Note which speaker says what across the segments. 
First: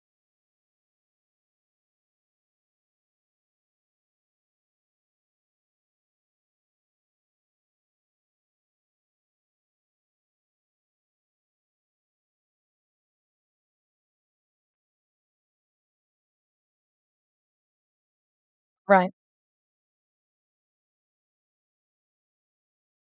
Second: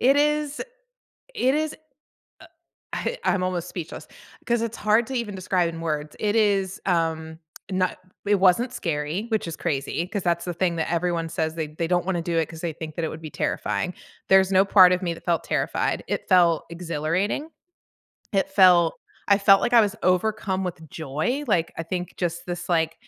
Speaker 1: It is it is uh, I I'm almost speechless, 'cause it's hard to even describe in words. It is, um no, it wasn't scary, which is crazy, 'cause that's the thing that everyone says they they don't wanna do it 'cause they think that it would be terrifying. There's no part of me that felt terrified. It felt exhilarating, it felt
Speaker 2: Right.
Speaker 1: I felt like I was overcome with joy, like, I think just this, like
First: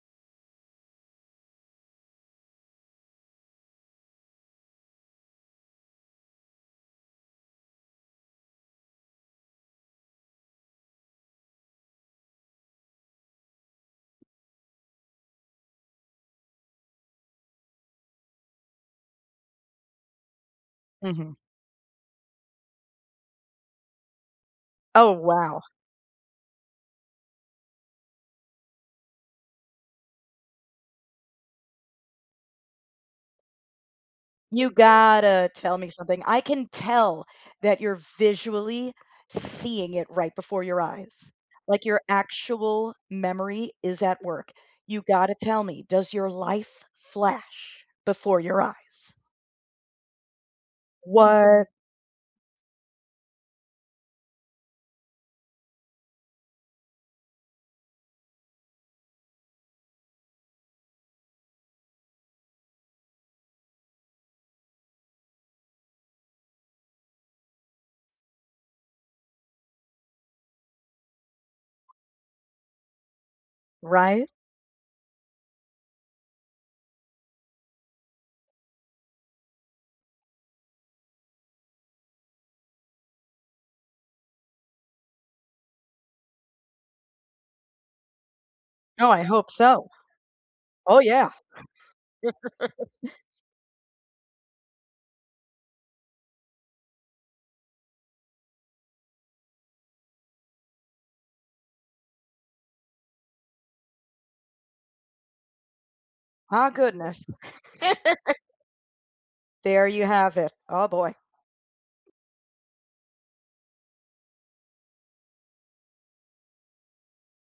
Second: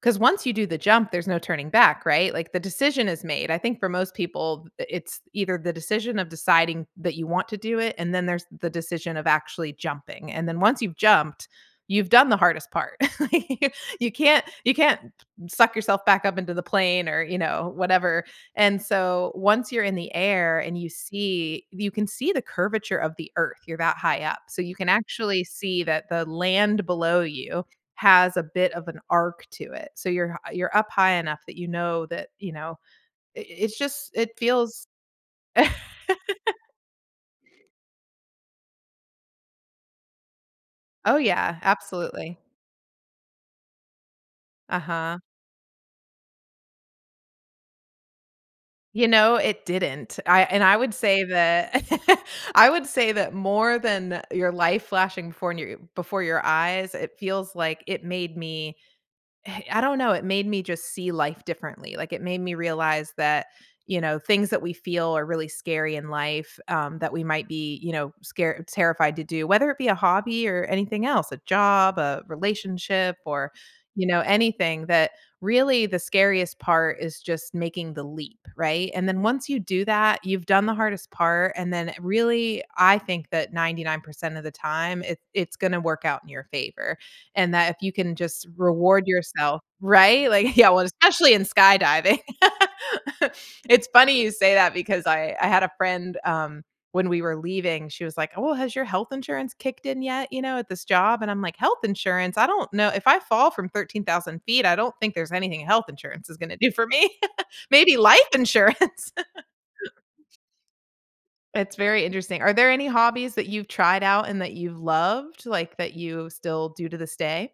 Speaker 1: 'cause once you do the jump, there's no turning back, right? Like, the decision is made. I think for most people, th it's either the decision of deciding that you want to do it, and then there's the decision of actually jumping, and then, once you've jumped, you've done the hardest part. Like, you you can't you can't suck yourself back up into the plane or, you know, whatever. And so, once you're in the air, and you
Speaker 2: Mhm.
Speaker 1: see you can see the curvature of the Earth, you're that high up. So you can
Speaker 2: Oh,
Speaker 1: actually
Speaker 2: wow.
Speaker 1: see that the land below you has a bit of an arc to it. So you're hi you're up high enough that you know that you know, i i it's just it
Speaker 2: You've
Speaker 1: feels
Speaker 2: gotta tell me something. I can tell that you're visually seeing it right before your
Speaker 1: Oh,
Speaker 2: eyes.
Speaker 1: yeah,
Speaker 2: Like, your
Speaker 1: absolutely.
Speaker 2: actual memory is at work. You
Speaker 1: Uh-huh.
Speaker 2: gotta tell me, does your life flash before your
Speaker 1: You
Speaker 2: eyes?
Speaker 1: know, it didn't. I and I would say
Speaker 2: What?
Speaker 1: that I would say that more than your life flashing before new eh, before your eyes, it feels like, it made me eh, I don't know, it made me just see life differently, like, it made me realize that, you know, things that we feel are really scary in life, um, that we might be, you know, scare terrified to do, whether it be a hobby, or anything else, a job, a relationship, or, you know,
Speaker 2: Right.
Speaker 1: anything, that really the scariest part is just making the leap, right? And then, once you do that, you've done the hardest part, and then it really I think that 99% of the time, it it's gonna work out in your favor, and that if you can just reward
Speaker 2: Oh, I hope
Speaker 1: yourself.
Speaker 2: so.
Speaker 1: Right? Like, yeah, well,
Speaker 2: Oh, yeah.
Speaker 1: especially in skydiving. It's funny you say that, because I I had a friend, um, when we were leaving, she was like, "Oh, has your health insurance kicked in yet, you know, at this job?" And I'm like, "Health insurance?" I don't kno if I fall from 13,000 feet, I don't think there's anything health insurance is gonna
Speaker 2: Ah,
Speaker 1: do for me.
Speaker 2: goodness.
Speaker 1: Maybe life insurance.
Speaker 2: There you have it. Oh, boy.
Speaker 1: It's very interesting. Are there any hobbies that you've tried out and that you've loved, like, that you still do to this day?